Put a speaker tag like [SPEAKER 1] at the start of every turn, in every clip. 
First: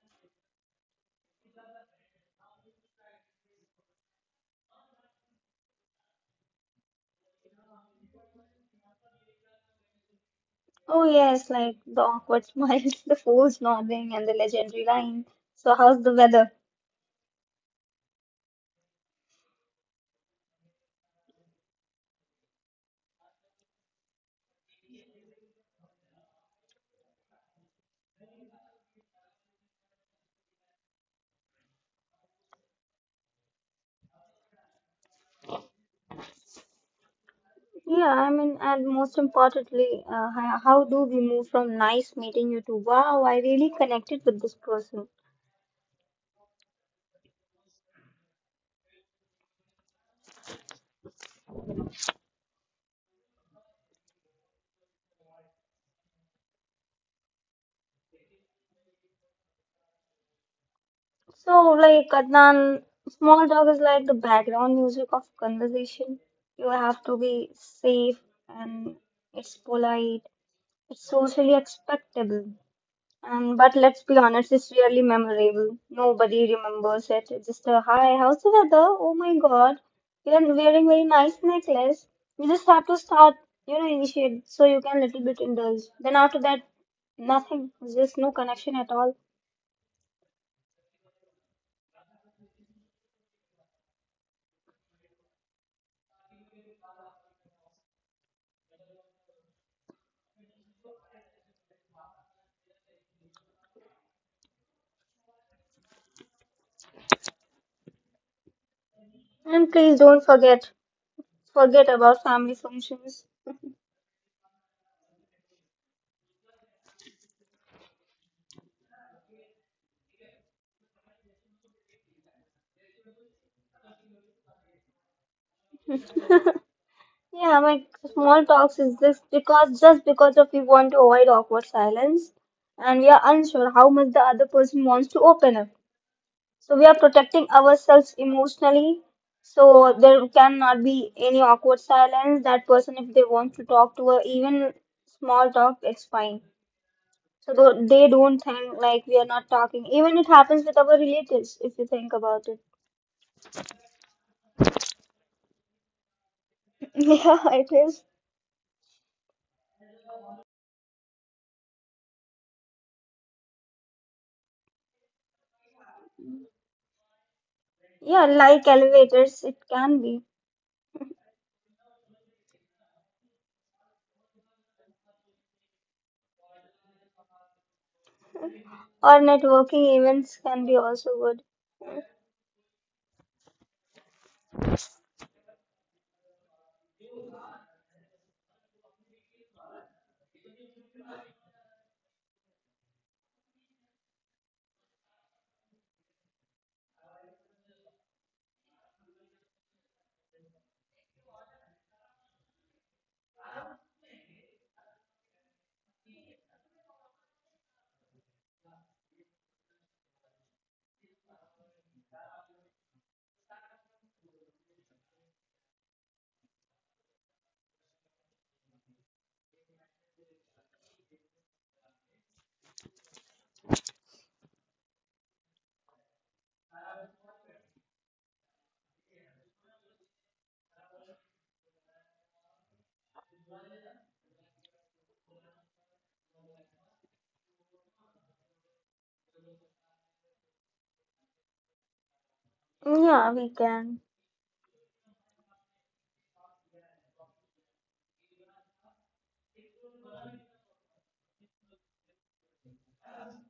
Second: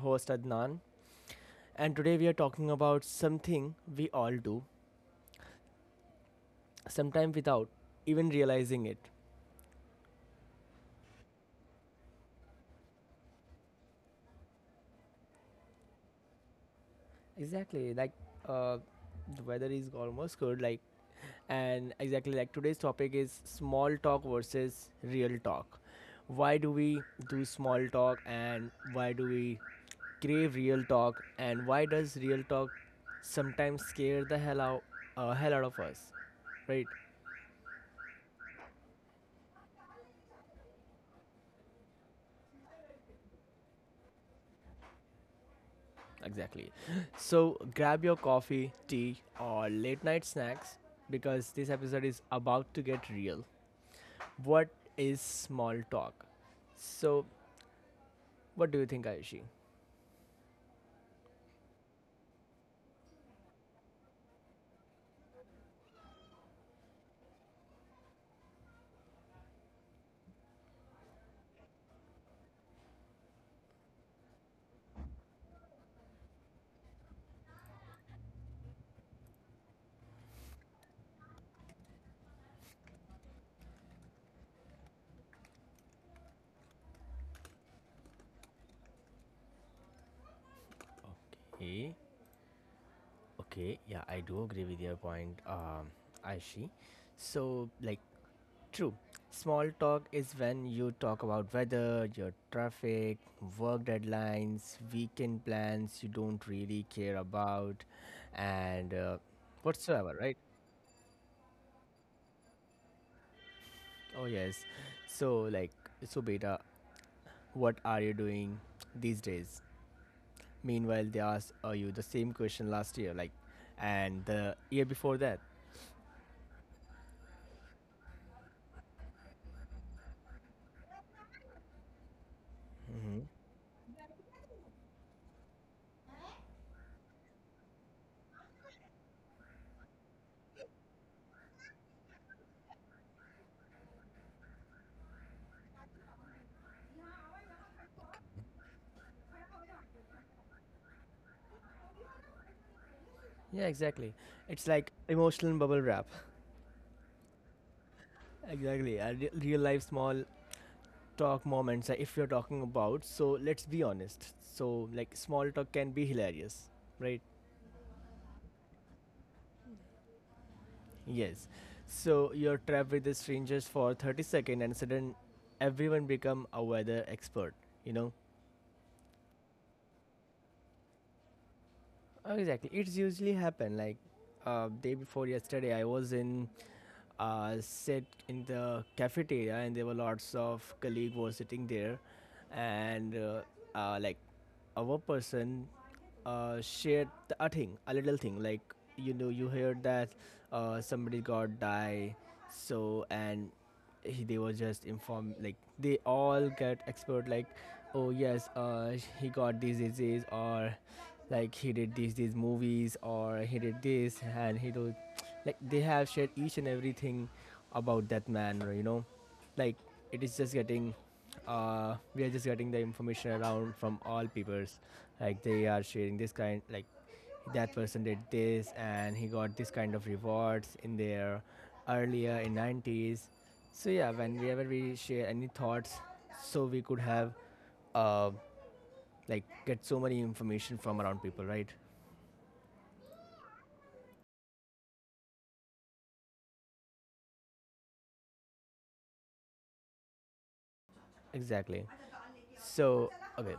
[SPEAKER 1] host Adnan, and today we are talking about something we all do, sometimes without even realizing it.
[SPEAKER 2] Oh yes, like the awkward smiles, the forced nodding, and the legendary line. So how's the weather?
[SPEAKER 1] Exactly, like uh, the weather is almost good, like, and exactly like today's topic is small talk versus real talk. Why do we do small talk, and why do we crave real talk, and why does real talk sometimes scare the hell out of us, right?
[SPEAKER 2] Yeah, I mean, and most importantly, how do we move from nice meeting you to wow, I really connected with this person.
[SPEAKER 1] Exactly, so grab your coffee, tea, or late night snacks, because this episode is about to get real. What is small talk? So what do you think, Ayushi?
[SPEAKER 2] So like Adnan, small talk is like the background music of conversation. You have to be safe and it's polite, it's socially acceptable. But let's be honest, it's really memorable. Nobody remembers it. It's just a hi, how's the weather? Oh my God, you're wearing very nice necklace. You just have to start, initiate so you can little bit indulge. Then after that, nothing. Just no connection at all.
[SPEAKER 1] Okay, okay, yeah, I do agree with your point, Aishi. So like, true. Small talk is when you talk about weather, your traffic, work deadlines, weekend plans you don't really care about, and
[SPEAKER 2] And please
[SPEAKER 1] whatsoever,
[SPEAKER 2] don't
[SPEAKER 1] right?
[SPEAKER 2] forget, forget about family functions.
[SPEAKER 1] Oh, yes. So, like, so beta, what are you doing these days? Meanwhile, they asked you the same question last year, like, and the year before that.
[SPEAKER 2] Yeah, like small talks is this because just because of we want to avoid awkward silence, and we are unsure how much the other person wants to open up. So we are protecting ourselves emotionally. So there cannot be any awkward silence. That person, if they want to talk to her, even small talk, it's fine. So they don't think like we are not talking. Even it happens with our relatives, if you think about it.
[SPEAKER 1] Yeah, exactly. It's like emotional bubble wrap.
[SPEAKER 2] Yeah, it is.
[SPEAKER 1] Exactly. A real life small talk moments, if you're talking about, so let's be honest, so like small talk can be hilarious, right?
[SPEAKER 2] Yeah, like elevators, it can be.
[SPEAKER 1] Yes, so you're trapped with the strangers for 30 seconds and sudden everyone become a weather expert you know
[SPEAKER 2] Or networking events can be also good.
[SPEAKER 1] Oh, exactly. It's usually happen like day before yesterday. I was in, sit in the cafeteria, and there were lots of colleague were sitting there, and like, our person shared a thing, a little thing. Like, you know, you heard that somebody got die, so, and he, they were just informed, like they all get expert, like, oh yes, he got this disease, or like he did these movies, or he did this, and he did. Like, they have shared each and everything about that man, you know. Like, it is just getting, we are just getting the information around from all peoples, like they are sharing this kind, like that person did this, and he got this kind of rewards in their earlier in 90s. So yeah, whenever we share any thoughts, so we could have, uh, like, get so many information from around people, right?
[SPEAKER 2] Yeah, we can.
[SPEAKER 1] Exactly. So, okay,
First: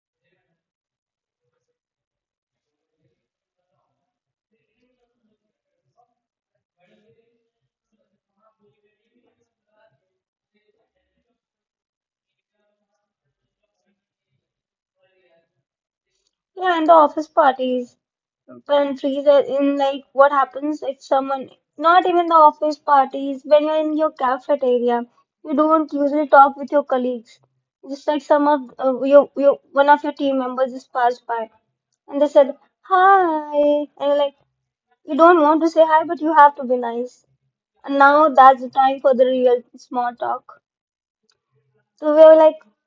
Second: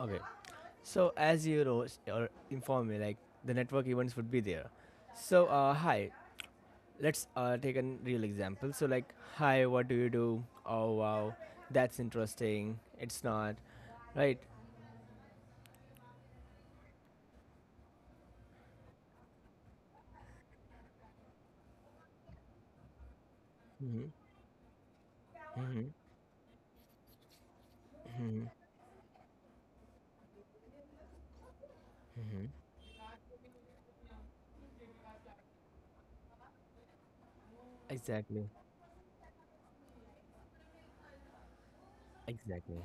[SPEAKER 1] okay, so as you know, or inform me, like the network events would be there. So hi, let's take a real example. So like, hi, what do you do? Oh wow, that's interesting, it's not, right?
[SPEAKER 2] Yeah, and the office parties. When freeze are in, like, what happens if someone, not even the office parties, when you're in
[SPEAKER 1] Hmm.
[SPEAKER 2] your cafeteria, you
[SPEAKER 1] Hmm.
[SPEAKER 2] don't usually talk with your colleagues. Just like some of one of your team members just passed by and they said, hi. And you're like, you don't want to say hi, but you have to be nice. And now
[SPEAKER 1] Exactly.
[SPEAKER 2] that's the time for the real small talk. So we were like,
[SPEAKER 1] Exactly.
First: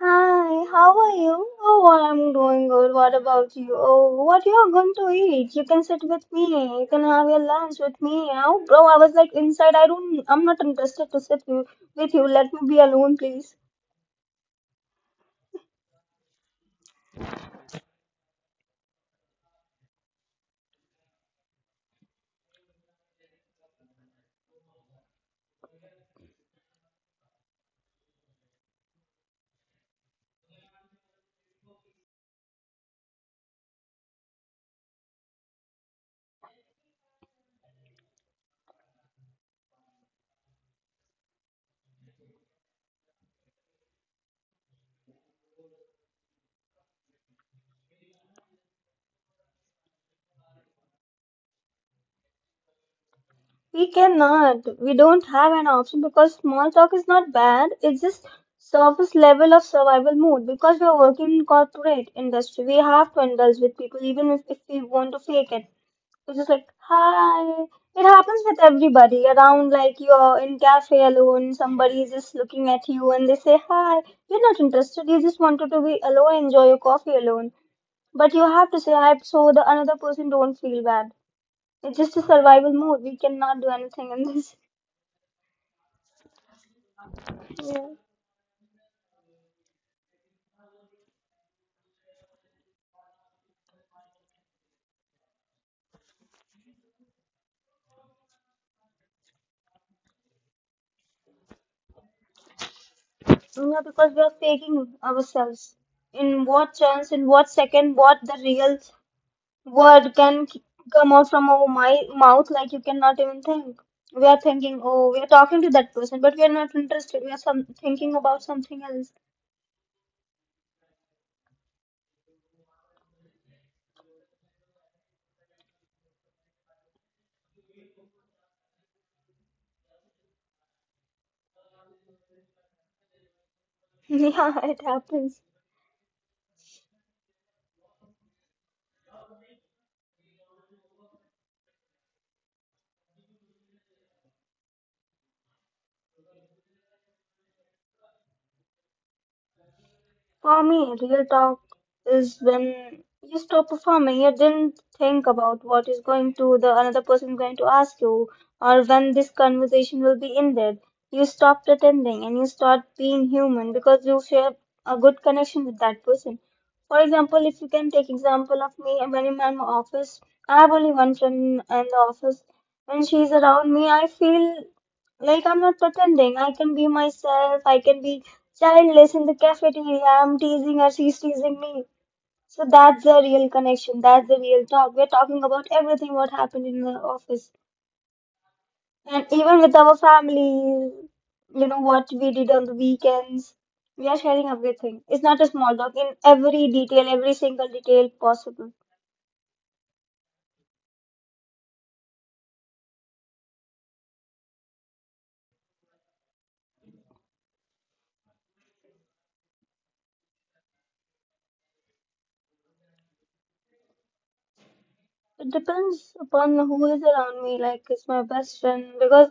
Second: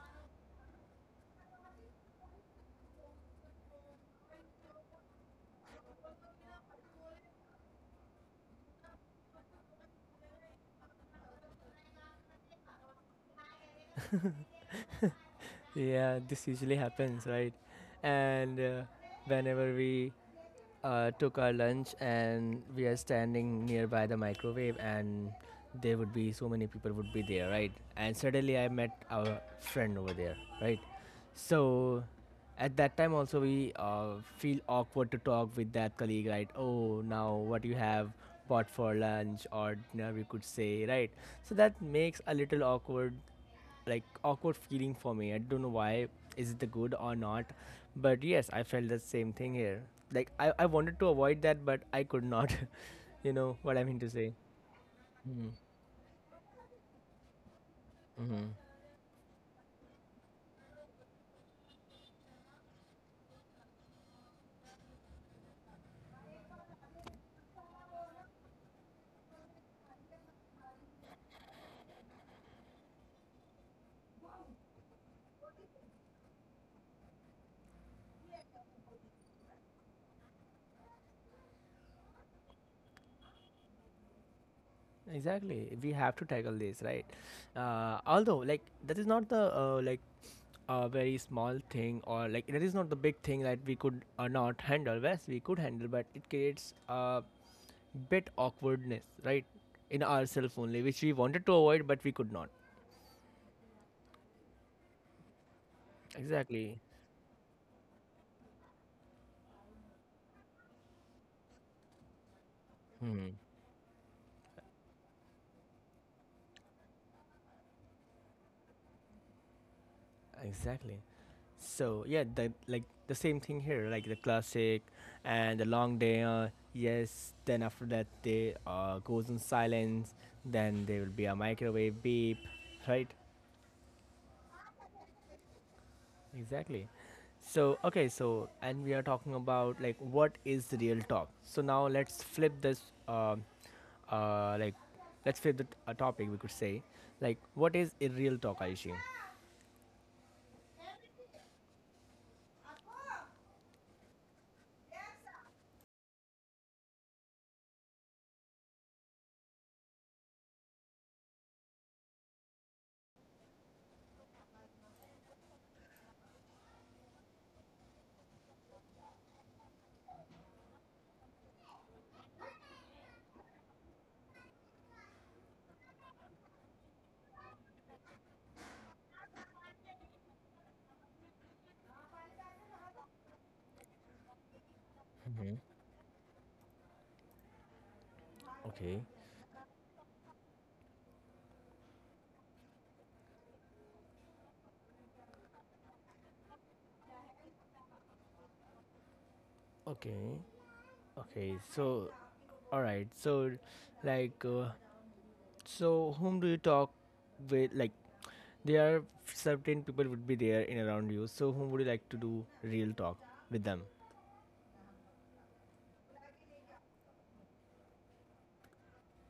[SPEAKER 2] hi, how are you? Oh, I'm doing good. What about you? Oh, what you're going to eat? You can sit with me. You can have your lunch with me. Oh, bro, I was like inside. I don't. I'm not interested to sit with you. Let me be alone, please.
[SPEAKER 1] Yeah, this usually happens, right? And whenever we took our lunch and we are standing nearby the microwave, and there would be so many people would be there, right? And suddenly I met our friend over there, right? So at that time also we feel awkward to talk with that colleague, right? Oh, now what you have bought for lunch or dinner, we could say, right? So that makes a little awkward, like awkward feeling for me. I don't know why, is it the good or not, but yes, I felt the same thing here. Like, I wanted to avoid that, but I could not. You know what I
[SPEAKER 2] We
[SPEAKER 1] mean to say.
[SPEAKER 2] cannot. We don't have an option because small talk is not bad. It's just
[SPEAKER 1] Mm-hmm.
[SPEAKER 2] surface level of survival mode. Because we are working in corporate industry, we have to indulge with people even if we want to fake it. It's just like hi. It happens with everybody around. Like you're in cafe alone, somebody is just looking at you and they say hi. You're not interested. You just wanted to be alone, enjoy your coffee alone. But you have to say hi so the another person don't feel bad. It's just a survival mode. We cannot do anything in this.
[SPEAKER 1] Exactly, we have to tackle this, right?
[SPEAKER 2] Yeah.
[SPEAKER 1] Although, like, that is not the, like a very small thing, or like that is not the big thing that we could, not handle. Yes, we could handle, but it creates a bit awkwardness, right? In ourselves only, which we wanted to avoid, but we could not.
[SPEAKER 2] Yeah, because we are faking ourselves. In what
[SPEAKER 1] Exactly.
[SPEAKER 2] chance, in what second, what the real word come out from our my mouth, like you cannot
[SPEAKER 1] Hmm.
[SPEAKER 2] even think. We are thinking, oh, we are talking to that person, but we are not interested. We are some thinking about something else.
[SPEAKER 1] Exactly. So yeah, the, like, the same thing here, like the classic and the long day. Yes. Then after that, they goes in silence. Then there will be a microwave beep, right?
[SPEAKER 2] Yeah, it happens.
[SPEAKER 1] Exactly. So okay, so, and we are talking about like what is the real talk. So now let's flip this. um like, let's flip the a topic, we could say, like what is a real talk, Aishi?
[SPEAKER 2] For me, real talk is when you stop performing, you didn't think about what is going to the another person going to ask you, or when this conversation will be ended. You stop pretending and you start being human because you share a good connection with that person. For example, if you can take example of me when I'm in my office, I have only one friend in the office. When she's around me, I feel like, I'm not pretending. I can be myself. I can be childless in the cafeteria. I'm teasing her. She's teasing me. So that's the real connection. That's the real talk. We're talking about
[SPEAKER 1] Mm-hmm.
[SPEAKER 2] everything what happened in the office.
[SPEAKER 1] Okay.
[SPEAKER 2] And even with our family, you know, what we did on the weekends. We are sharing everything. It's not a small talk in every detail, every single detail possible.
[SPEAKER 1] Okay. Okay, so, all right, so, like, so whom do you talk with? Like, there are certain people would be there in around you. So whom would you like to do real talk with them?
[SPEAKER 2] It depends upon who is around me, like is my best friend, because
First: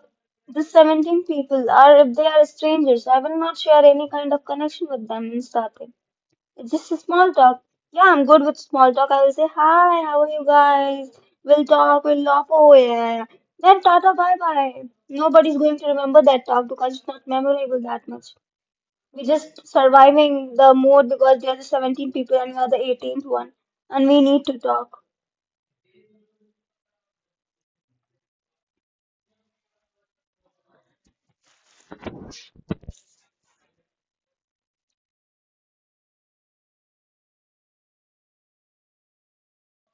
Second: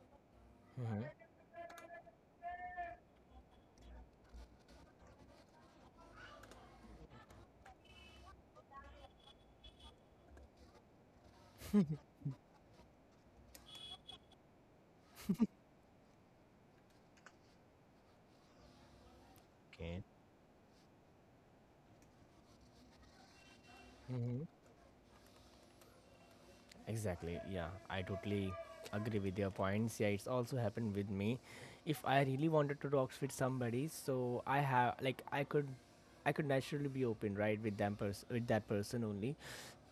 [SPEAKER 2] the 17 people are, if they are strangers, I will not share any kind of connection with them in starting. It's just a small talk. Yeah, I'm good with small talk. I will say, hi, how are you guys? We'll talk, we'll laugh. Oh, yeah. Then tata, bye bye. Nobody's going to remember that talk because it's not memorable that much. We're just
[SPEAKER 1] Okay.
[SPEAKER 2] surviving the mood because there are 17 people and we are the 18th one and we need
[SPEAKER 1] Mm-hmm.
[SPEAKER 2] to talk.
[SPEAKER 1] Exactly. Yeah, I totally agree with your points. Yeah, it's also happened with me. If I really wanted to talk with somebody, so I have like I could naturally be open, right, with them with that person only.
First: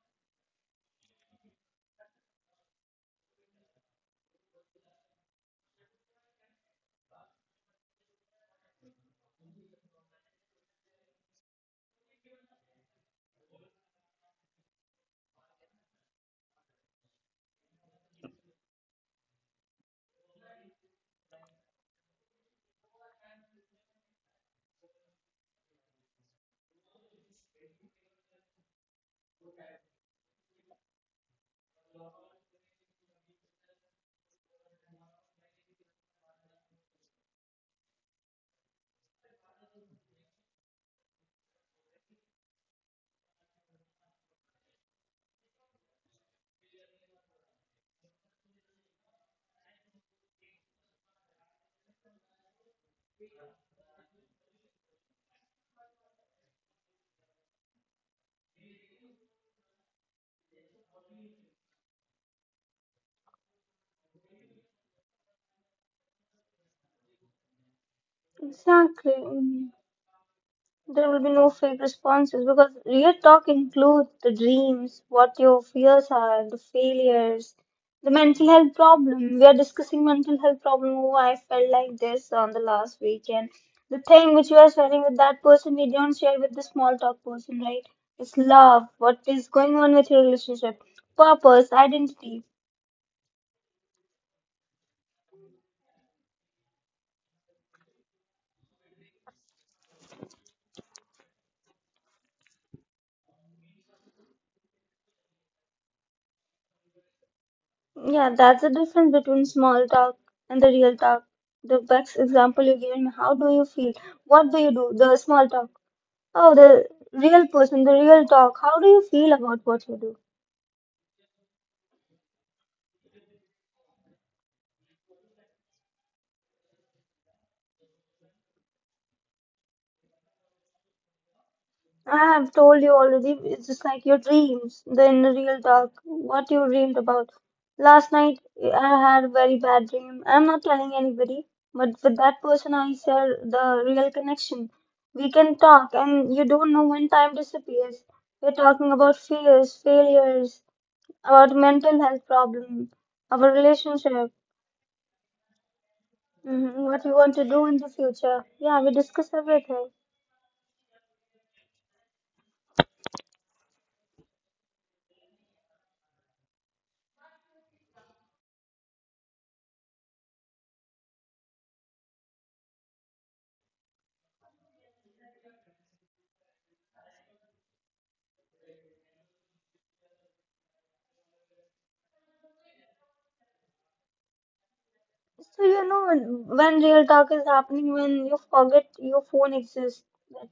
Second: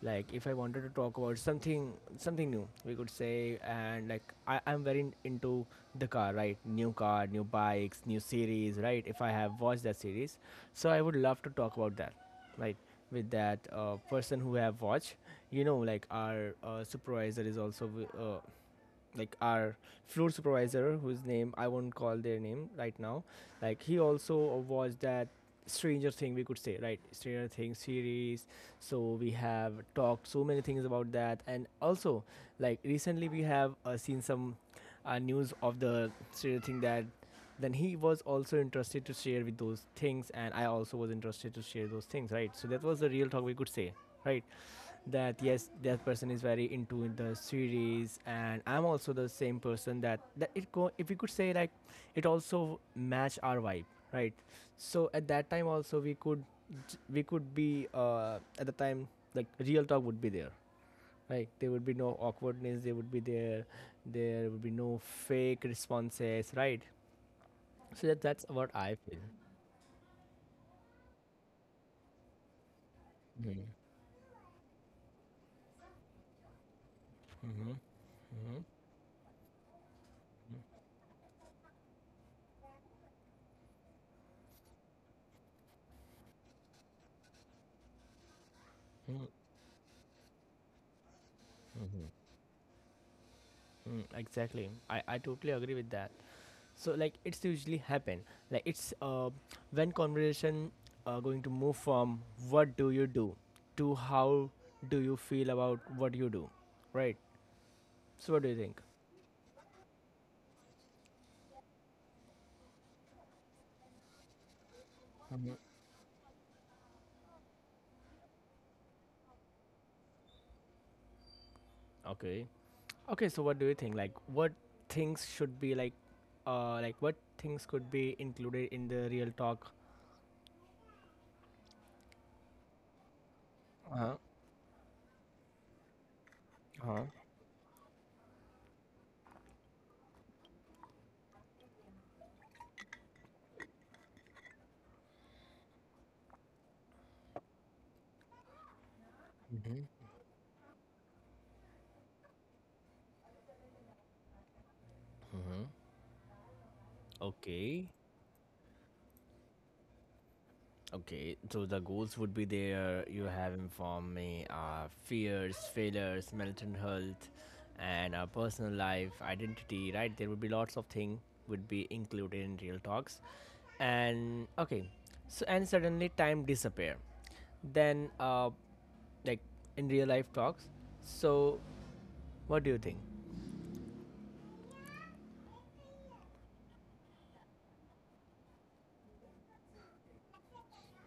[SPEAKER 1] Like, if I wanted to talk about something, something new, we could say, and like I'm very into the car, right? New car, new bikes, new series, right? If I have watched that series, so I would love to talk about that, right, with that person who have watched. You know, like our supervisor is also like our floor supervisor, whose name I won't call their name right now, like he also watched that Stranger Thing, we could say, right? Stranger Thing series. So we have talked so many things about that. And also, like, recently we have seen some news of the Stranger Thing, that then he was also interested to share with those things, and I also was interested to share those things, right? So that was the real talk, we could say, right? That, yes, that person is very into the series, and I'm also the same person, that it go, if we could say, like, it also match our vibe, right? So at that time also we could, we could be, at the time, like, real talk would be there, right? There would be no awkwardness there would be there. There would be no fake responses, right? So that's what I
[SPEAKER 2] Exactly.
[SPEAKER 1] feel.
[SPEAKER 2] There will be no fake responses because real talk
[SPEAKER 1] Mm-hmm.
[SPEAKER 2] includes the dreams, what your fears are, the
[SPEAKER 1] Hmm.
[SPEAKER 2] failures,
[SPEAKER 1] Hmm.
[SPEAKER 2] the mental health problem. We are discussing mental health problem. Oh, I felt like this on the last weekend. The thing which you are sharing with that person, we don't share with the small talk person, right? It's love. What is going on with your relationship? Purpose,
[SPEAKER 1] Hmm.
[SPEAKER 2] identity.
[SPEAKER 1] Mm, exactly. I totally agree with that. So like, it's usually happen like, it's, when conversation going to move from what do you do to how do you feel about what you do, right? So what do you think?
[SPEAKER 2] Yeah, that's the difference between small talk and the real talk. The best example you gave me, how do you feel? What do you do? The small talk. Oh, the real person, the real talk. How do you feel about what you do?
[SPEAKER 1] Okay, okay, so what do you think, like what things should be like, uh, like what things could be included in the real talk?
[SPEAKER 2] I have told you already,
[SPEAKER 1] Uh-huh.
[SPEAKER 2] it's just like your dreams, the inner real talk,
[SPEAKER 1] Uh-huh.
[SPEAKER 2] what you dreamed about. Last night, I had a very bad dream. I'm not telling anybody, but with that person, I share the real connection. We can talk, and you don't know when time disappears. We're talking about
[SPEAKER 1] Mhm.
[SPEAKER 2] fears, failures, about mental health problem, our relationship, hmm what we
[SPEAKER 1] Okay.
[SPEAKER 2] want to do in the future. Yeah, we discuss everything.
[SPEAKER 1] Okay, so the goals would be there. You have informed me, fears, failures, mental health, and personal life, identity. Right, there would be lots of things would be included in real talks, and okay, so, and suddenly time disappear. Then, like, in real life talks. So, what do you think?
[SPEAKER 2] So you know when real talk is happening when you forget your phone exists, that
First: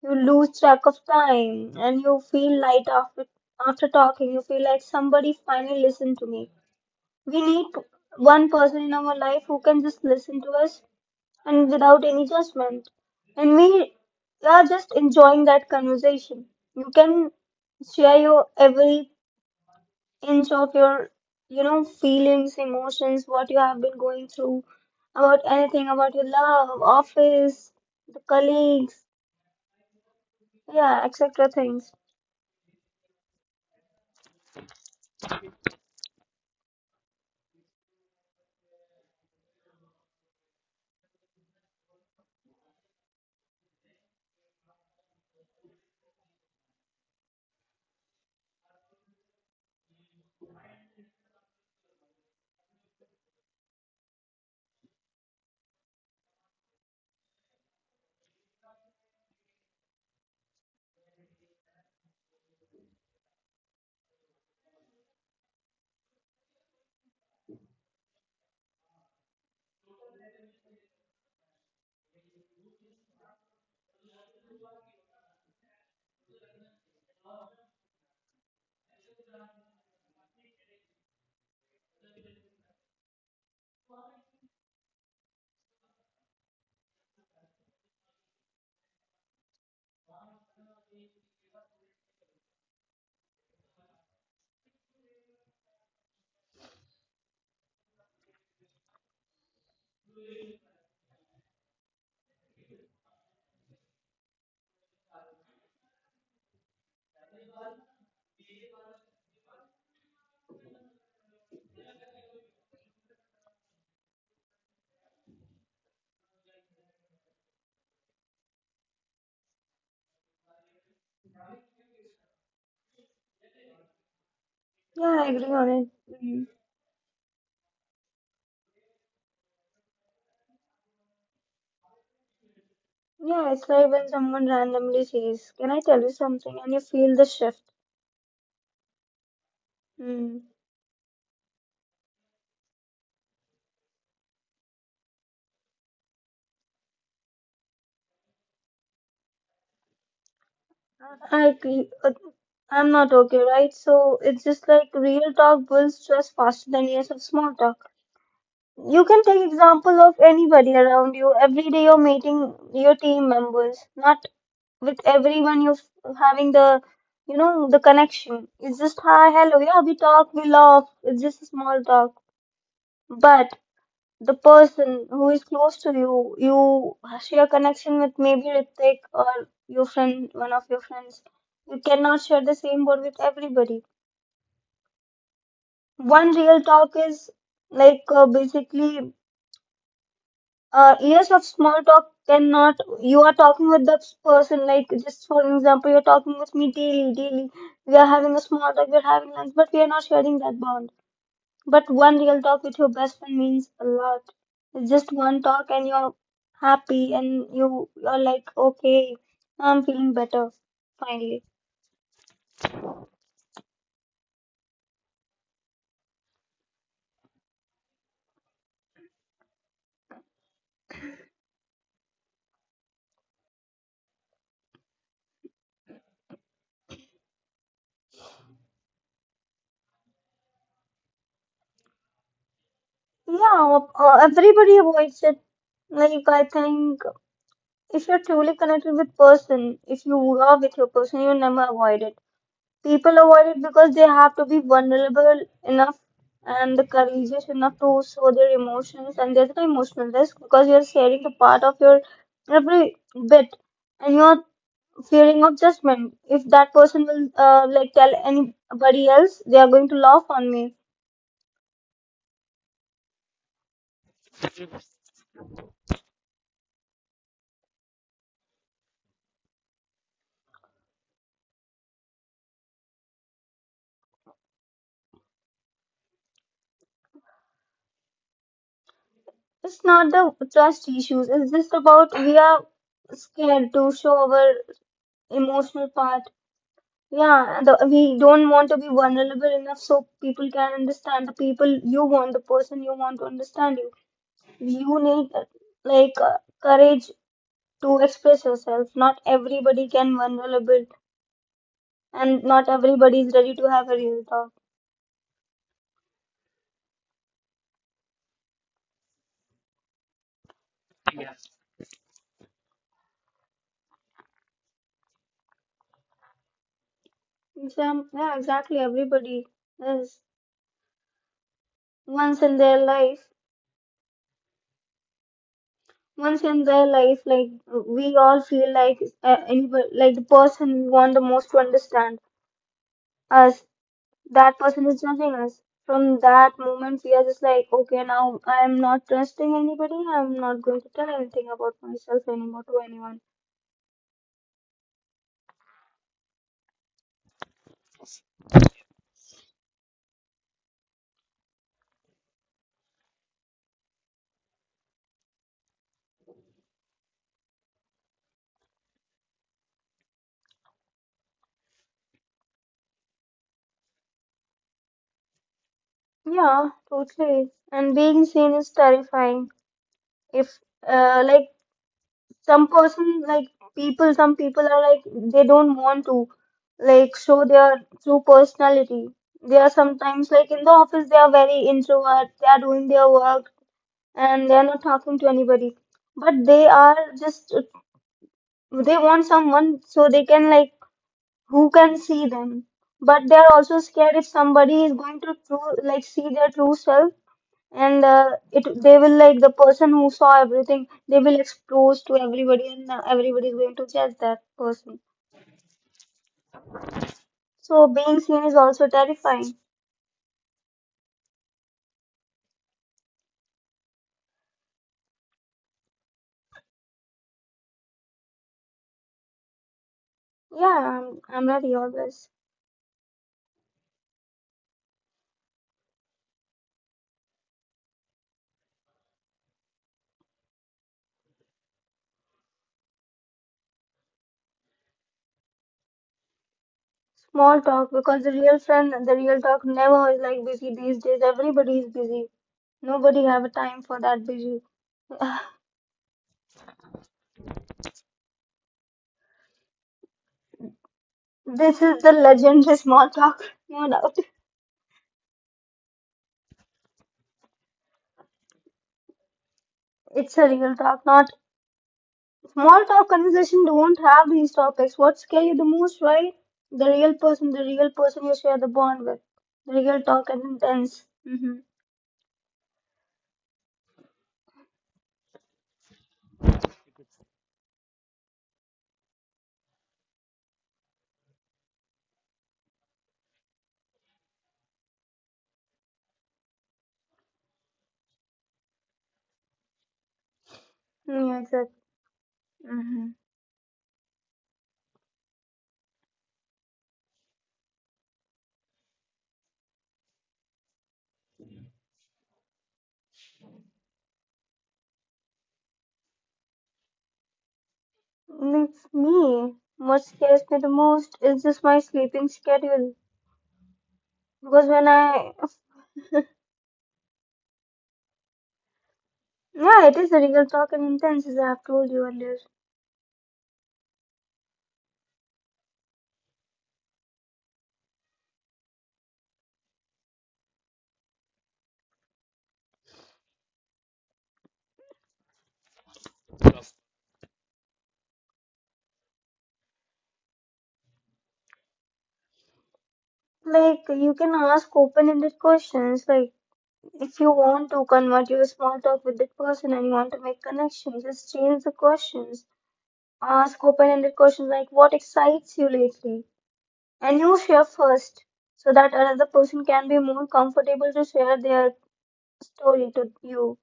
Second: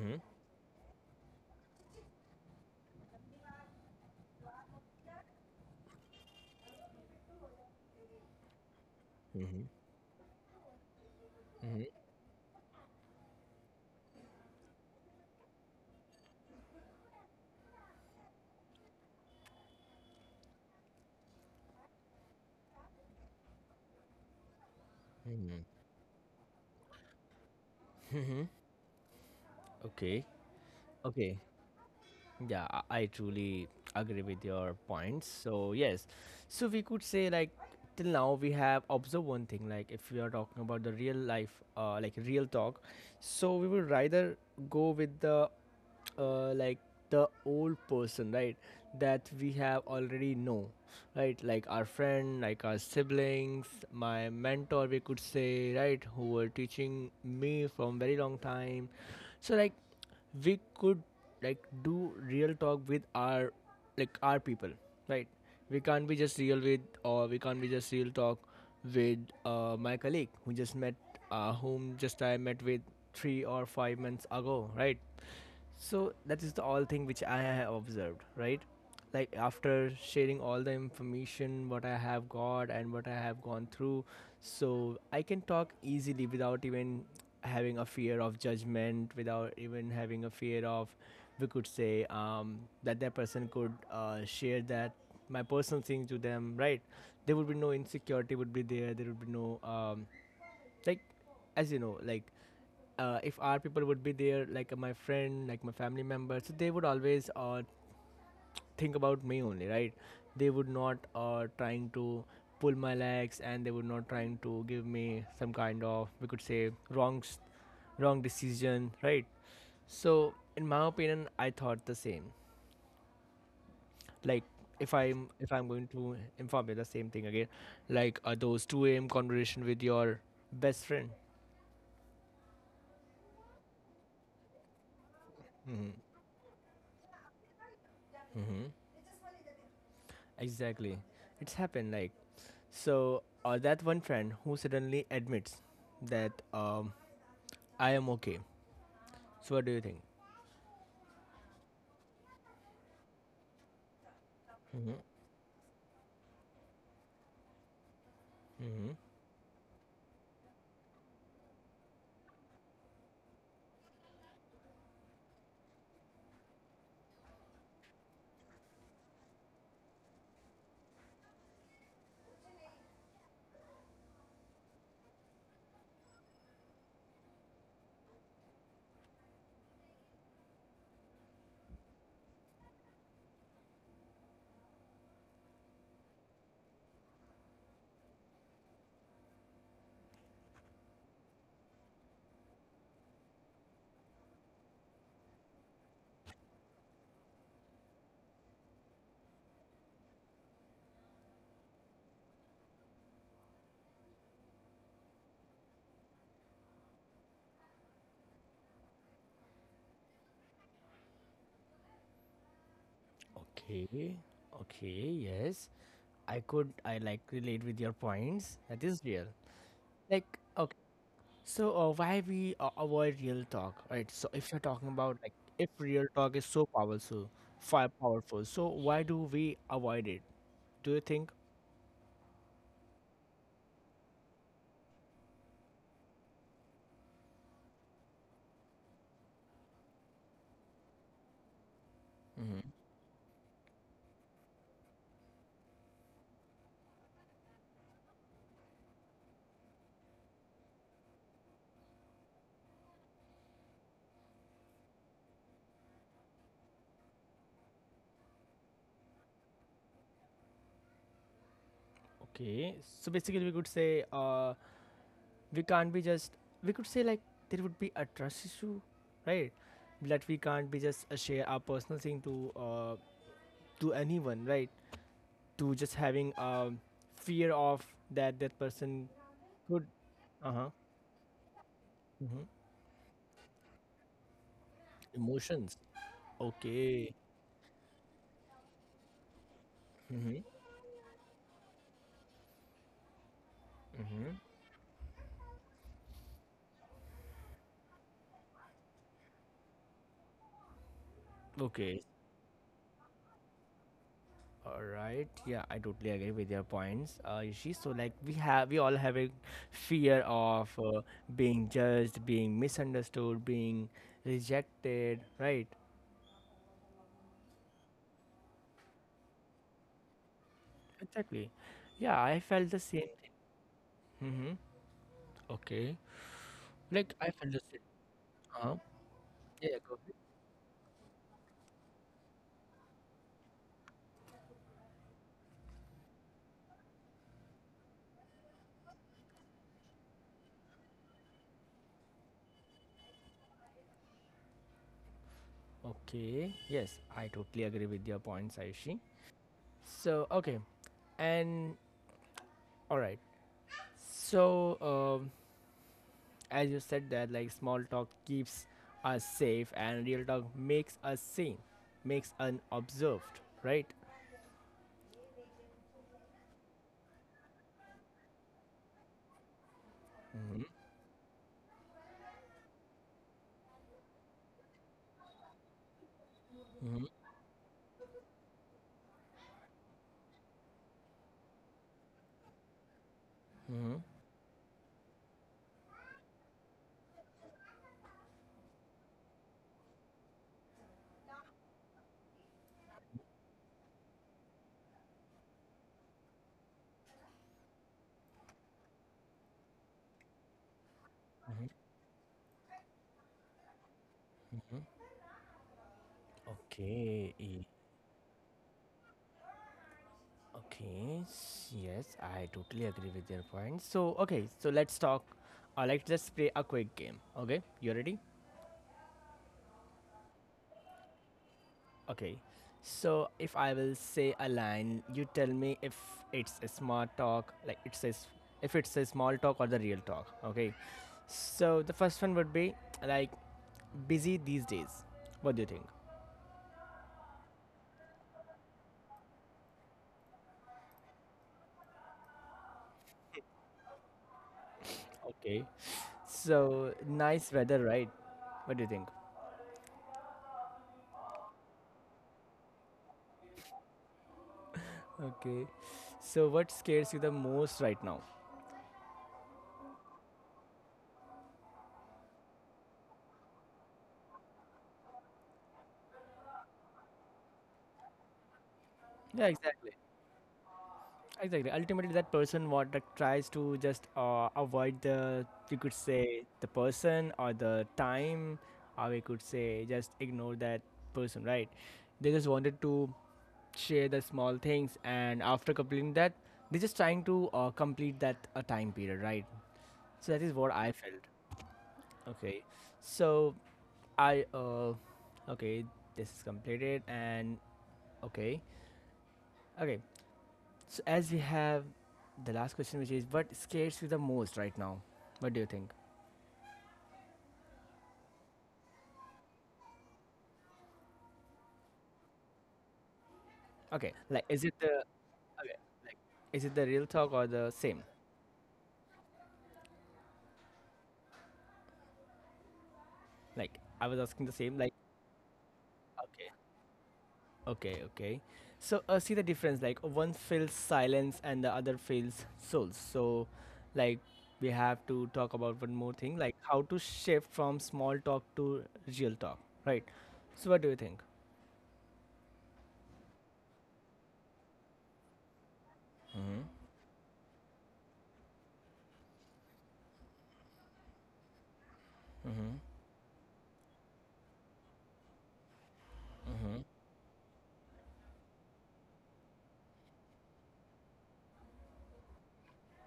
[SPEAKER 2] you lose track of time and you feel light after talking. You feel like somebody finally listened to me. We need one person in our life who
[SPEAKER 1] Mm-hmm.
[SPEAKER 2] can just listen to us and
[SPEAKER 1] Mm-hmm.
[SPEAKER 2] without any judgment. And we are just enjoying that conversation. You can share your every inch of your, you know, feelings, emotions, what you have been going through, about anything, about your love, office, the
[SPEAKER 1] Mm-hmm.
[SPEAKER 2] colleagues,
[SPEAKER 1] Okay.
[SPEAKER 2] yeah,
[SPEAKER 1] Okay.
[SPEAKER 2] etc. things.
[SPEAKER 1] Yeah, I truly agree with your points. So yes, so we could say, like, till now we have observed one thing. Like, if we are talking about the real life, like real talk, so we would rather go with the, like, the old person, right? That we have already know, right? Like our friend, like our siblings, my mentor, we could say, right? Who were teaching me from very long time. So like, we could, like, do real talk with our, like, our people, right? We can't be just real with, or we can't be just real talk with my colleague who just met, whom just I met with 3 or 5 months ago, right? So that is the all thing which I have observed, right? Like, after sharing all the information what I have got and what I have gone through, so I can talk easily without even having a fear of judgment, without even having a fear of, we could say, that that person could share that, my personal thing to them, right? There would be no insecurity would be there. There would be no, like, as you know, like, if our people would be there, like, my friend, like my family member, so they would always, think about me only, right? They would not, trying to pull my legs, and they would not trying to give me some kind of, we could say, wrong wrong decision, right? So in my opinion, I thought the same. Like, if
[SPEAKER 2] Yeah,
[SPEAKER 1] I'm
[SPEAKER 2] I agree
[SPEAKER 1] if I'm
[SPEAKER 2] on
[SPEAKER 1] going
[SPEAKER 2] it.
[SPEAKER 1] to
[SPEAKER 2] Mhm.
[SPEAKER 1] inform you the same thing again, like, those 2 a.m. conversation with your best friend.
[SPEAKER 2] Yeah, it's like when someone randomly says, can I
[SPEAKER 1] Mm-hmm.
[SPEAKER 2] tell you something? And you feel the shift.
[SPEAKER 1] Mm-hmm.
[SPEAKER 2] Hmm.
[SPEAKER 1] Exactly, it's happened like, so, or that one friend who suddenly admits that, I am okay. So, what do you think?
[SPEAKER 2] I agree. But I'm not okay, right? So it's just
[SPEAKER 1] Hmm.
[SPEAKER 2] like real talk builds trust faster than years of small talk.
[SPEAKER 1] Hmm.
[SPEAKER 2] You can take example of anybody around you. Every day you're meeting your team members, not with everyone you're having the, you know, the connection. It's just hi, hello, yeah, we talk, we laugh. It's just a small talk. But the person who is close to you, you share connection with maybe Ritik or your friend, one of your friends. You cannot share the same word with everybody. One real talk is like basically years of small talk cannot you are talking with the person like just for example you're talking with me daily daily we are having a small talk, we're having lunch, but we are not sharing that bond. But one real talk with your best friend means a lot. It's just one talk and you're happy and you're like okay, I'm feeling better finally.
[SPEAKER 1] Okay. Okay. Yes. I could, I like relate with your points. That is real. Like, okay. So why we avoid real talk, right? So if you're talking about like, if real talk is so powerful, fire powerful. So why do we avoid it, do you think?
[SPEAKER 2] Yeah, everybody avoids it, like I think if you're truly connected with person, if you are with your person, you never avoid it. People
[SPEAKER 1] Hmm.
[SPEAKER 2] avoid it because they have to be vulnerable enough and courageous enough to show their emotions, and there's an emotional risk because you're sharing the part of your every bit, and you're fearing of judgment. If that person will like tell anybody else, they are going to laugh on me.
[SPEAKER 1] Okay. So basically, we could say we can't be just we could say like there would be a trust issue, right? That we can't be just share our personal thing to anyone, right? To just having a fear of that person
[SPEAKER 2] It's not the
[SPEAKER 1] could
[SPEAKER 2] trust
[SPEAKER 1] uh-huh
[SPEAKER 2] issues. It's just about we are
[SPEAKER 1] hmm
[SPEAKER 2] scared to show our emotional part.
[SPEAKER 1] emotions
[SPEAKER 2] Yeah,
[SPEAKER 1] okay
[SPEAKER 2] the, we don't want to be vulnerable enough so people can
[SPEAKER 1] hmm
[SPEAKER 2] understand the people you want, the person you want to understand you. You need like uh, courage to express yourself. Not everybody can vulnerable, and
[SPEAKER 1] okay
[SPEAKER 2] not everybody is ready to have a real talk.
[SPEAKER 1] all right, yeah, I totally agree with your points, Rishi. So like we all have a fear of being judged, being misunderstood, being rejected, right?
[SPEAKER 2] Some, yeah, exactly. Everybody is
[SPEAKER 1] Exactly.
[SPEAKER 2] once in
[SPEAKER 1] Yeah,
[SPEAKER 2] their
[SPEAKER 1] I felt
[SPEAKER 2] life.
[SPEAKER 1] the same thing. Mm-hmm.
[SPEAKER 2] Once
[SPEAKER 1] Okay.
[SPEAKER 2] in their life, like
[SPEAKER 1] Like I felt
[SPEAKER 2] we
[SPEAKER 1] the same.
[SPEAKER 2] all feel like
[SPEAKER 1] Uh-huh.
[SPEAKER 2] anybody, like the
[SPEAKER 1] Yeah, yeah, go ahead.
[SPEAKER 2] person we want the most to understand us, that person is judging us. From that moment, we are just like, okay, now I'm not trusting anybody. I'm not going to tell anything about myself anymore to anyone.
[SPEAKER 1] Okay. Yes, I totally agree with your points, Aishi. So okay, and all right. So, as you said, that like small talk keeps us safe and real talk makes us seen, makes unobserved, right?
[SPEAKER 2] Yeah, totally. And being seen is terrifying. If,
[SPEAKER 1] Mm-hmm.
[SPEAKER 2] like, Some person, like, people, some people are like, they don't want to, like,
[SPEAKER 1] Mm-hmm.
[SPEAKER 2] show their true personality. They are sometimes, like, in the office, they are very introvert. They are doing their work and they are not talking to anybody, but they are just they want someone so they can, like, who can see them, but they are also scared if somebody is going to true, like, see their true self. And uh, it they will, like, the person who saw everything, they will expose to everybody, and everybody is going to judge that person.
[SPEAKER 1] Okay.
[SPEAKER 2] So being seen is also terrifying.
[SPEAKER 1] Okay, yes, I totally agree with your point. So, okay, so let's talk. Let's just play a quick game. Okay, you ready?
[SPEAKER 2] I'm ready always.
[SPEAKER 1] Okay, so if I will say a line, you tell me if it's a smart talk, like it says, if it's a small talk or the real talk. Okay, so the first one would be like busy these days. What do you think?
[SPEAKER 2] Small talk, because the real friend, the real talk, never is like busy these days. Everybody is busy, nobody have a time for that busy.
[SPEAKER 1] Okay, so nice weather, right? What do you think?
[SPEAKER 2] This is the legendary small talk, no doubt.
[SPEAKER 1] Okay, so what scares you the most right now?
[SPEAKER 2] It's a real talk, not small talk. Conversation don't have these topics. What scare you the most, right? The real person you share the bond with.
[SPEAKER 1] Yeah,
[SPEAKER 2] Real talk
[SPEAKER 1] exactly.
[SPEAKER 2] and intense. Mm-hmm.
[SPEAKER 1] Exactly. Ultimately, that person what that tries to just avoid the, you could say, the person or the time, or we could say just ignore that person, right? They just wanted to share the small things, and after completing that, they're just trying to complete that time period, right? So that is what
[SPEAKER 2] Yeah,
[SPEAKER 1] I felt.
[SPEAKER 2] exactly. Mm-hmm.
[SPEAKER 1] Okay, so I okay, this is completed, and okay, okay. So as we have the last question, which is what scares you the most right now? What do you think?
[SPEAKER 2] It's me. What scares me the
[SPEAKER 1] Okay,
[SPEAKER 2] most
[SPEAKER 1] like is
[SPEAKER 2] is
[SPEAKER 1] it the
[SPEAKER 2] just my sleeping
[SPEAKER 1] okay, like
[SPEAKER 2] schedule.
[SPEAKER 1] is it the real talk or the same?
[SPEAKER 2] Because when I,
[SPEAKER 1] Like I was asking the same.
[SPEAKER 2] yeah,
[SPEAKER 1] Like
[SPEAKER 2] it is a real talk and intense, as I have
[SPEAKER 1] okay,
[SPEAKER 2] told you earlier.
[SPEAKER 1] okay, okay. So see the difference. Like one feels silence and the other feels souls. So like we have to talk about one more thing, like how to shift from small talk to real talk, right? So what do you think?
[SPEAKER 2] Like, you can ask open ended questions like,
[SPEAKER 1] Mm-hmm.
[SPEAKER 2] if you want to convert your small talk with that person and you want to make connections, just change the questions.
[SPEAKER 1] Mm-hmm.
[SPEAKER 2] Ask open-ended questions like, what excites you lately? And you share first so that another person can be more comfortable to share their story to you,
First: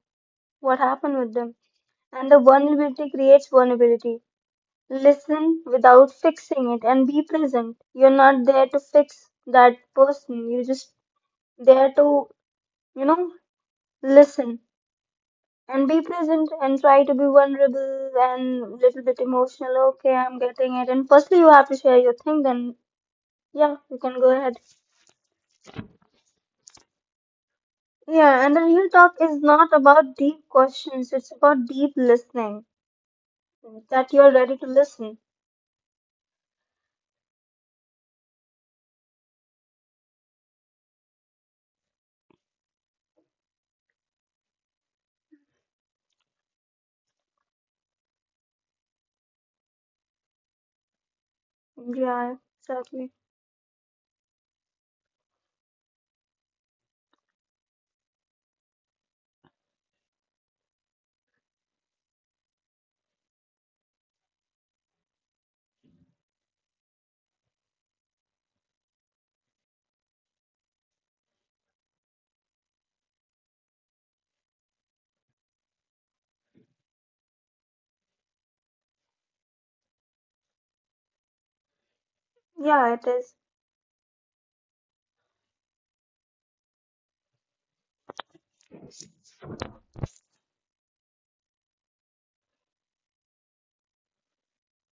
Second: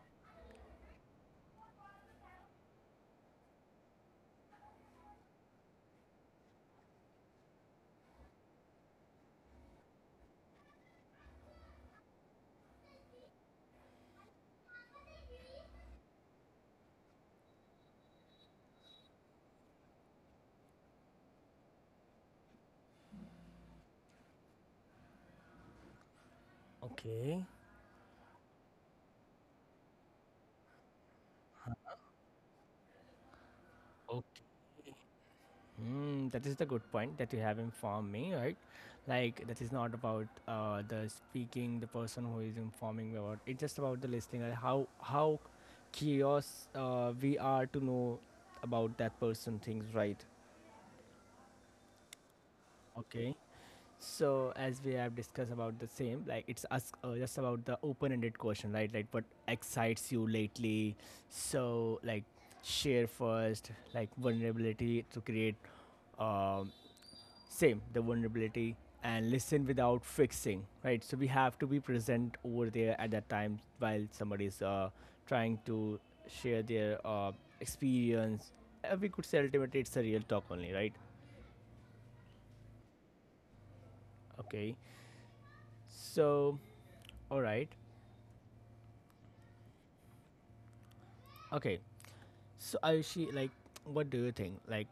[SPEAKER 2] what happened with them. And the vulnerability creates vulnerability. Listen without fixing it and be present. You're not there to fix that person. You're just there to, you know, listen and be present and try to be vulnerable and little bit emotional. Okay, I'm getting it. And firstly, you have to share your thing. Then yeah, you can go ahead.
[SPEAKER 1] Mm-hmm.
[SPEAKER 2] Yeah, and the real talk is not about deep questions. It's about deep listening. That you're
[SPEAKER 1] Okay.
[SPEAKER 2] ready to listen.
[SPEAKER 1] Mm, that is the good point that you have informed me, right? Like that is not about the speaking, the person who is informing me about. It's just about the listening and how curious we are to know about that person things, right?
[SPEAKER 2] Yeah, exactly.
[SPEAKER 1] Okay. So as we have discussed about the same, like it's us just about the open-ended question, right? Like what excites you lately? So like share first, like vulnerability to create um, same the vulnerability and listen without fixing, right? So we have to be present over there at that time while somebody is trying to share their experience. We could say ultimately it's a real talk only, right?
[SPEAKER 2] Yeah, it is.
[SPEAKER 1] Okay, so all right, okay. So Ayushi, like, what do you think? Like,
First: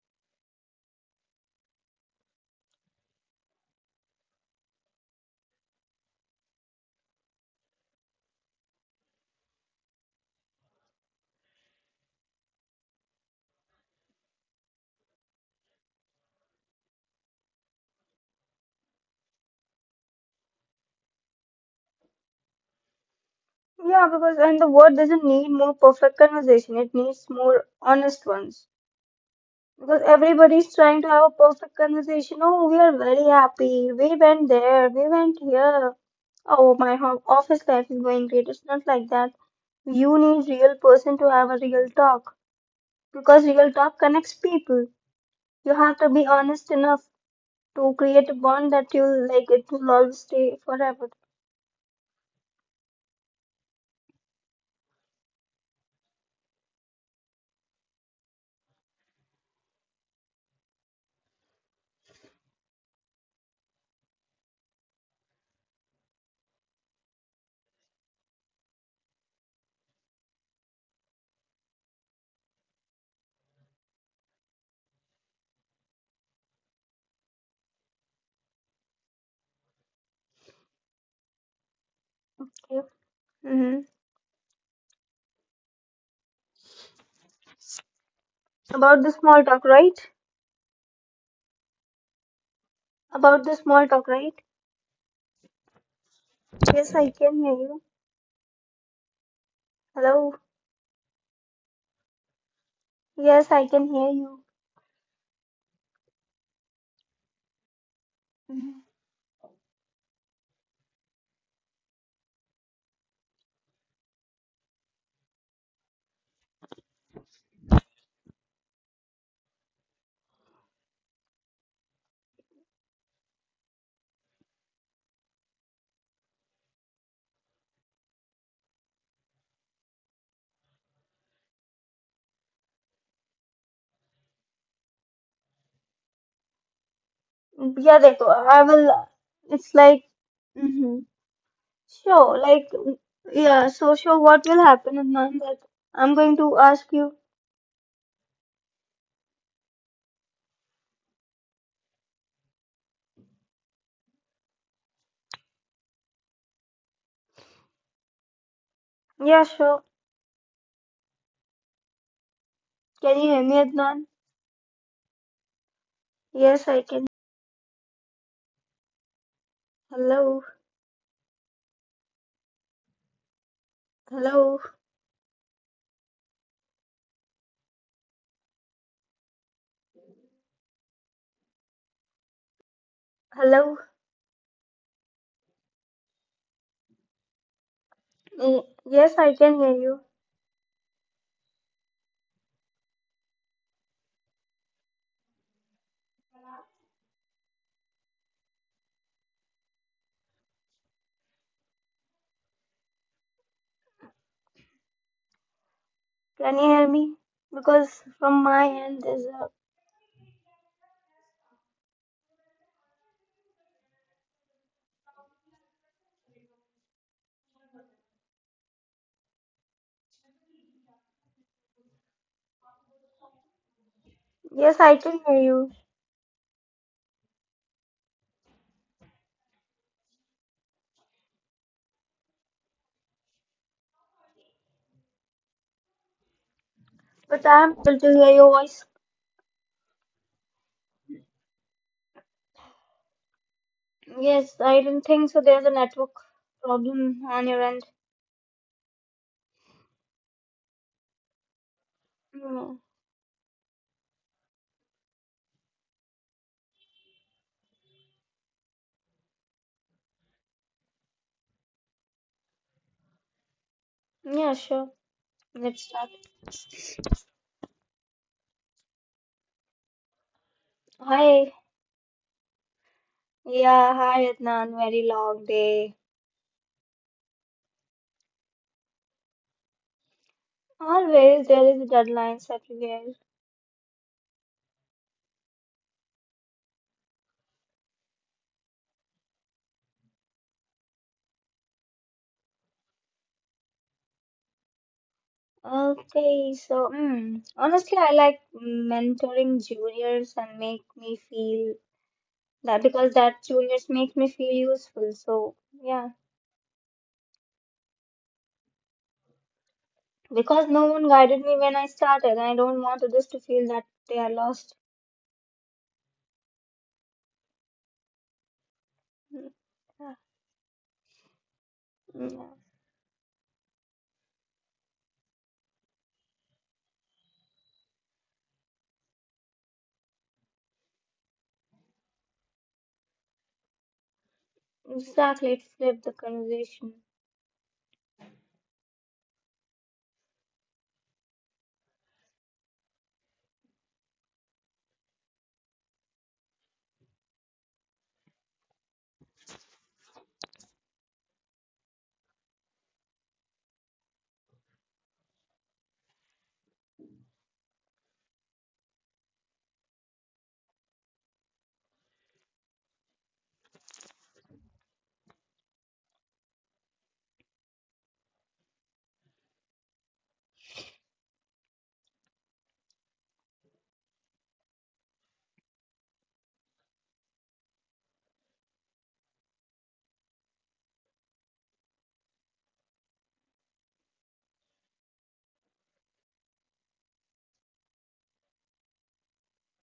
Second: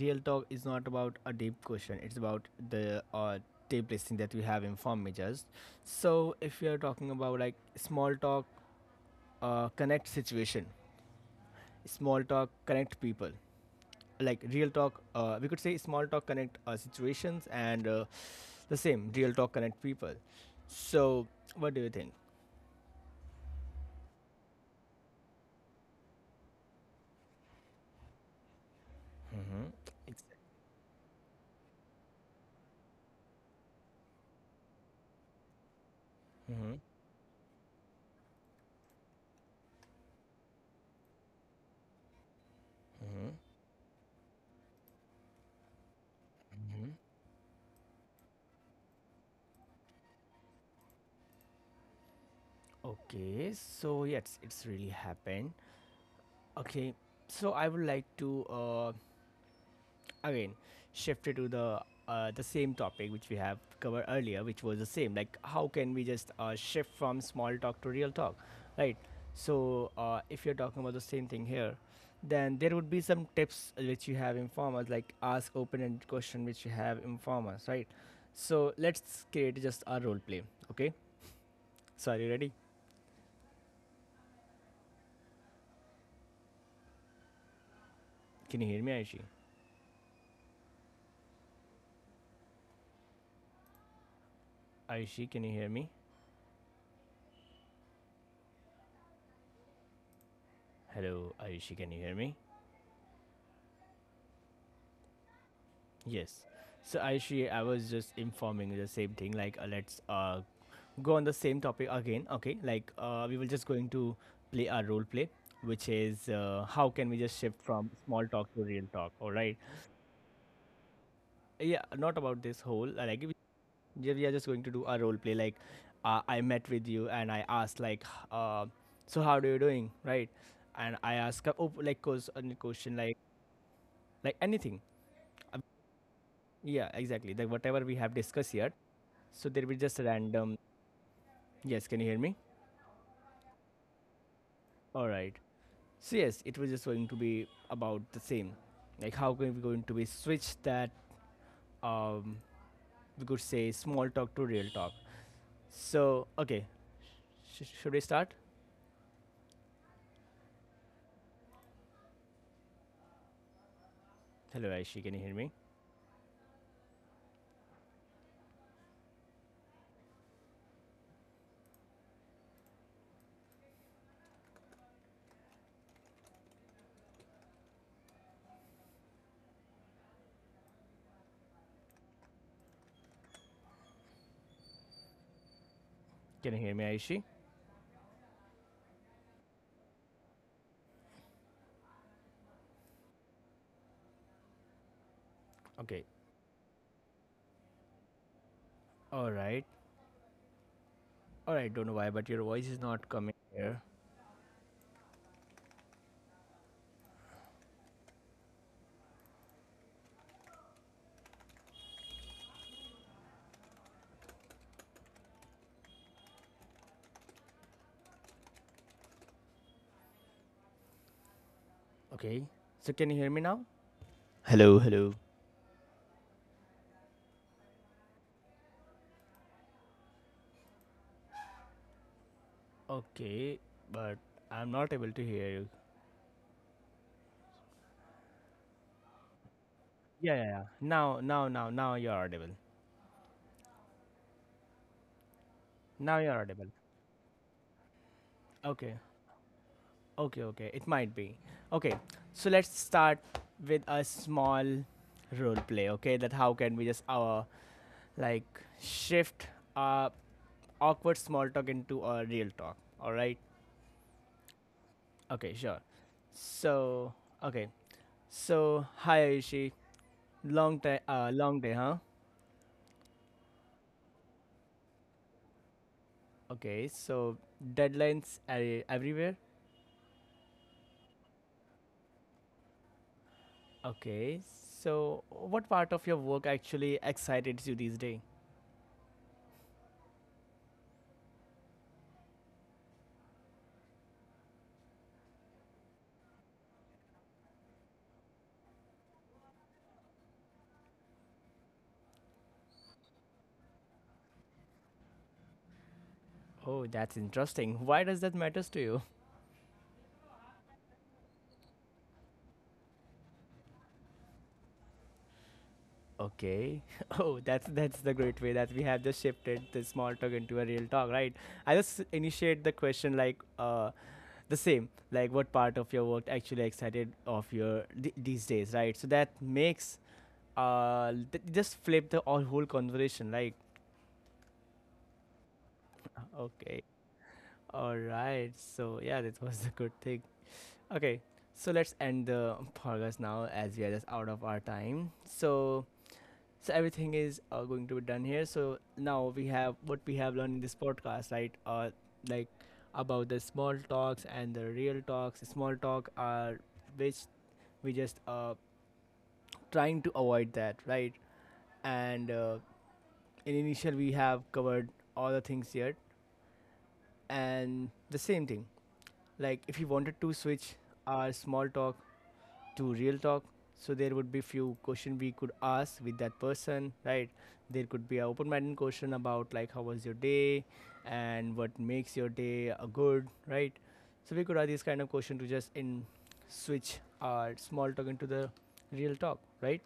[SPEAKER 1] real talk is not about a deep question. It's about the deep listening that we have in form majors. So if we are talking about like small talk, connect situation, small talk connect people. Like real talk, we could say small talk connect situations, and the same real talk connect people. So what do you think?
[SPEAKER 2] Yeah, because and the world doesn't need more perfect conversation. It needs more honest ones.
[SPEAKER 1] Mm-hmm.
[SPEAKER 2] Because
[SPEAKER 1] Ex-
[SPEAKER 2] everybody's trying to have a perfect conversation. Oh, we are very happy. We went there. We went here. Oh,
[SPEAKER 1] Mm-hmm.
[SPEAKER 2] my ho office life is going great. It's not like that. You need real person to have a real talk because real talk connects people. You have to be honest
[SPEAKER 1] Mm-hmm.
[SPEAKER 2] enough to create a bond that you'll like. It will always stay forever.
[SPEAKER 1] Okay, so yes, it's really happened. Okay, so I would like to again shift it to the same topic which we have covered earlier, which was the same. Like, how can we just shift from small talk to real talk, right? So, if you're talking about the same thing here, then there would be some tips which you have informers, like ask open-ended question which you have informers, right? So let's create just a role play. Okay, so are you ready?
[SPEAKER 2] Okay. Mm-hmm.
[SPEAKER 1] Can you hear me,
[SPEAKER 2] About the
[SPEAKER 1] Aishi?
[SPEAKER 2] small talk, right? About the small talk, right?
[SPEAKER 1] Aishi, can you hear me?
[SPEAKER 2] Yes, I can hear you. Hello.
[SPEAKER 1] Hello, Ayushi, can you hear me?
[SPEAKER 2] Yes, I can hear you.
[SPEAKER 1] Yes. So, Ayushi, I was just informing you the same thing. Like, let's go on the same topic again. Okay. Like, we were just going to play our role play, which is how can we just shift from small talk to real talk? All right. Yeah. Not about this whole. Like, we yeah, we are just going to do a role play. Like, I met with you and I asked, like, so how are you doing? Right. And I ask, like, cause, a question, like anything. Yeah, exactly. Like whatever
[SPEAKER 2] Yeah,
[SPEAKER 1] we have
[SPEAKER 2] Rico,
[SPEAKER 1] discussed
[SPEAKER 2] I
[SPEAKER 1] here.
[SPEAKER 2] will.
[SPEAKER 1] So there
[SPEAKER 2] It's
[SPEAKER 1] will be just
[SPEAKER 2] like,
[SPEAKER 1] a random.
[SPEAKER 2] mm-hmm,
[SPEAKER 1] Yes, can you hear
[SPEAKER 2] sure.
[SPEAKER 1] me?
[SPEAKER 2] Like, mm, yeah. So, Sure, what will happen,
[SPEAKER 1] All right.
[SPEAKER 2] Adnan? That I'm
[SPEAKER 1] So
[SPEAKER 2] going
[SPEAKER 1] yes,
[SPEAKER 2] to
[SPEAKER 1] it was
[SPEAKER 2] ask
[SPEAKER 1] just going
[SPEAKER 2] you.
[SPEAKER 1] to be about the same. Like how can we going to be switch that um we could say small talk to real talk. So okay, should we start?
[SPEAKER 2] Yeah, sure. Can you hear me, Adnan?
[SPEAKER 1] Hello, Aishi. Can you hear me?
[SPEAKER 2] Yes, I can. Hello, hello, hello.
[SPEAKER 1] Can you hear me, Aishi?
[SPEAKER 2] Y- Yes, I can hear you.
[SPEAKER 1] Okay. All right. All right. Don't know why, but your voice is not coming here.
[SPEAKER 2] Can you hear me? Because from my end, there's a.
[SPEAKER 1] Okay. So can you hear me now?
[SPEAKER 2] Yes,
[SPEAKER 1] Hello,
[SPEAKER 2] I
[SPEAKER 1] hello.
[SPEAKER 2] can hear you,
[SPEAKER 1] Okay, but I'm not able to hear you.
[SPEAKER 2] but I'm able to hear your voice.
[SPEAKER 1] Yeah, yeah, yeah. Now you're audible.
[SPEAKER 2] Yes, I do not think so. There's a network
[SPEAKER 1] Now you're audible.
[SPEAKER 2] problem on your end.
[SPEAKER 1] Okay, okay, okay. It might be. Okay, so let's
[SPEAKER 2] Mm,
[SPEAKER 1] start with a small role play. Okay, that how can we just like shift uh awkward small talk into a real talk. All right.
[SPEAKER 2] Yeah, sure.
[SPEAKER 1] Okay,
[SPEAKER 2] Let's
[SPEAKER 1] sure.
[SPEAKER 2] start.
[SPEAKER 1] So okay, so hi Ayushi. Long time,
[SPEAKER 2] Hi.
[SPEAKER 1] long day, huh?
[SPEAKER 2] Yeah, hi Adnan. Very long day.
[SPEAKER 1] Okay, so deadlines are everywhere.
[SPEAKER 2] Always there is deadlines everywhere.
[SPEAKER 1] Okay, so what part of your work actually excited you these days?
[SPEAKER 2] Okay, so honestly, I like mentoring juniors and make me feel that, because that juniors make me feel useful. So yeah,
[SPEAKER 1] Oh, that's interesting. Why does that matters to you?
[SPEAKER 2] because no one guided me when I started, I don't want others to feel that they are lost.
[SPEAKER 1] Okay. Oh, that's the great way that we have just
[SPEAKER 2] Mm,
[SPEAKER 1] shifted the small talk into a real talk, right? I just
[SPEAKER 2] Yeah,
[SPEAKER 1] initiate the question like the same, like what part of your work actually excited of your these days, right? So that makes just flip the all whole conversation, like
[SPEAKER 2] exactly. It flipped the
[SPEAKER 1] okay,
[SPEAKER 2] conversation.
[SPEAKER 1] all right. So yeah, that was a good thing. Okay, so let's end the podcast now as we are just out of our time. So so everything is going to be done here. So now we have what we have learned in this podcast, right? Like about the small talks and the real talks. Small talk are which we just trying to avoid that, right? And in initial we have covered all the things here, and the same thing. Like if you wanted to switch our small talk to real talk, so there would be few question we could ask with that person, right? There could be a open-minded question about like how was your day and what makes your day a good, right? So we could add this kind of question to just in switch our small talk into the real talk, right?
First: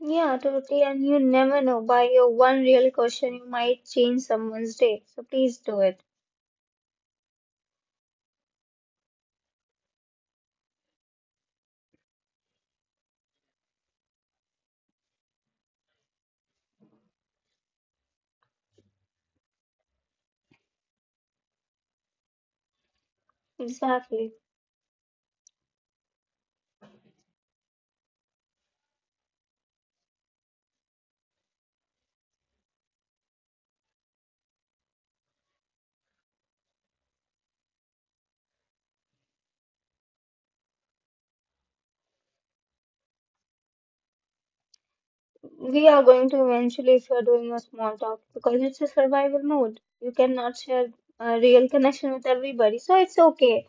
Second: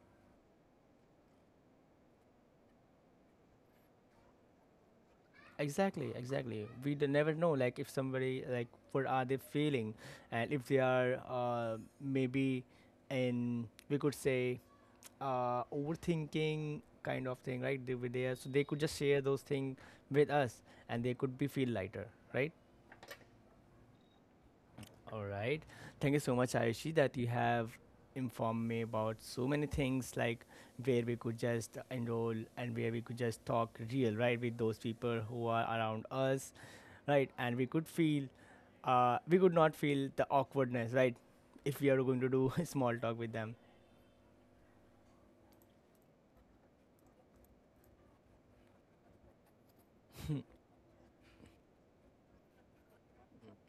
[SPEAKER 2] Yeah, totally. And you never know. By your one real question, you might change someone's day. So please do it.
[SPEAKER 1] Exactly, exactly, never know like if somebody like what are they feeling, and if they are maybe in, we could say, overthinking kind of thing, right? They were there, so they could just share those things with us, and they could be feel lighter, right?
[SPEAKER 2] Exactly.
[SPEAKER 1] All right. Thank you so much, Ayushi, that you have informed me about so many things, like where we could just enroll and where we could just talk real, right, with those people who are around us, right? And we could feel, we could not feel the awkwardness, right? If we are going to do small talk with them.
[SPEAKER 2] We are going to eventually, if you're doing a small talk, because it's a survival mode. You cannot share a real connection with everybody. So it's okay.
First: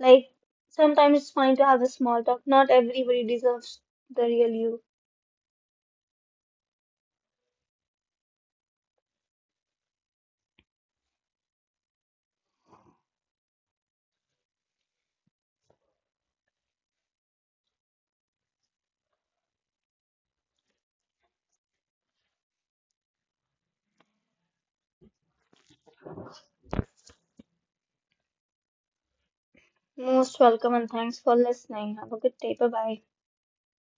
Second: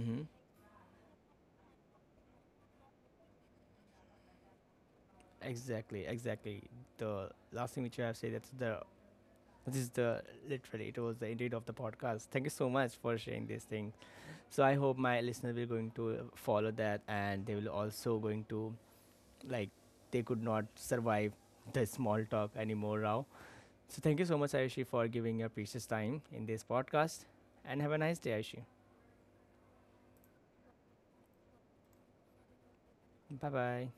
[SPEAKER 2] Like, sometimes it's fine to have a small talk. Not everybody deserves the real you.
[SPEAKER 1] Exactly, exactly. The last thing which you have said that's the This is the literally it was the indeed of the podcast. Thank you so much for sharing this thing. So I hope my listeners will going to follow that and they will also going to like they could not survive the small talk anymore now. So thank you so much Ayushi for giving your precious time in this podcast and have a nice day Ayushi.
[SPEAKER 2] Most welcome and thanks for listening. Have a good day. Bye bye.
[SPEAKER 1] Bye bye.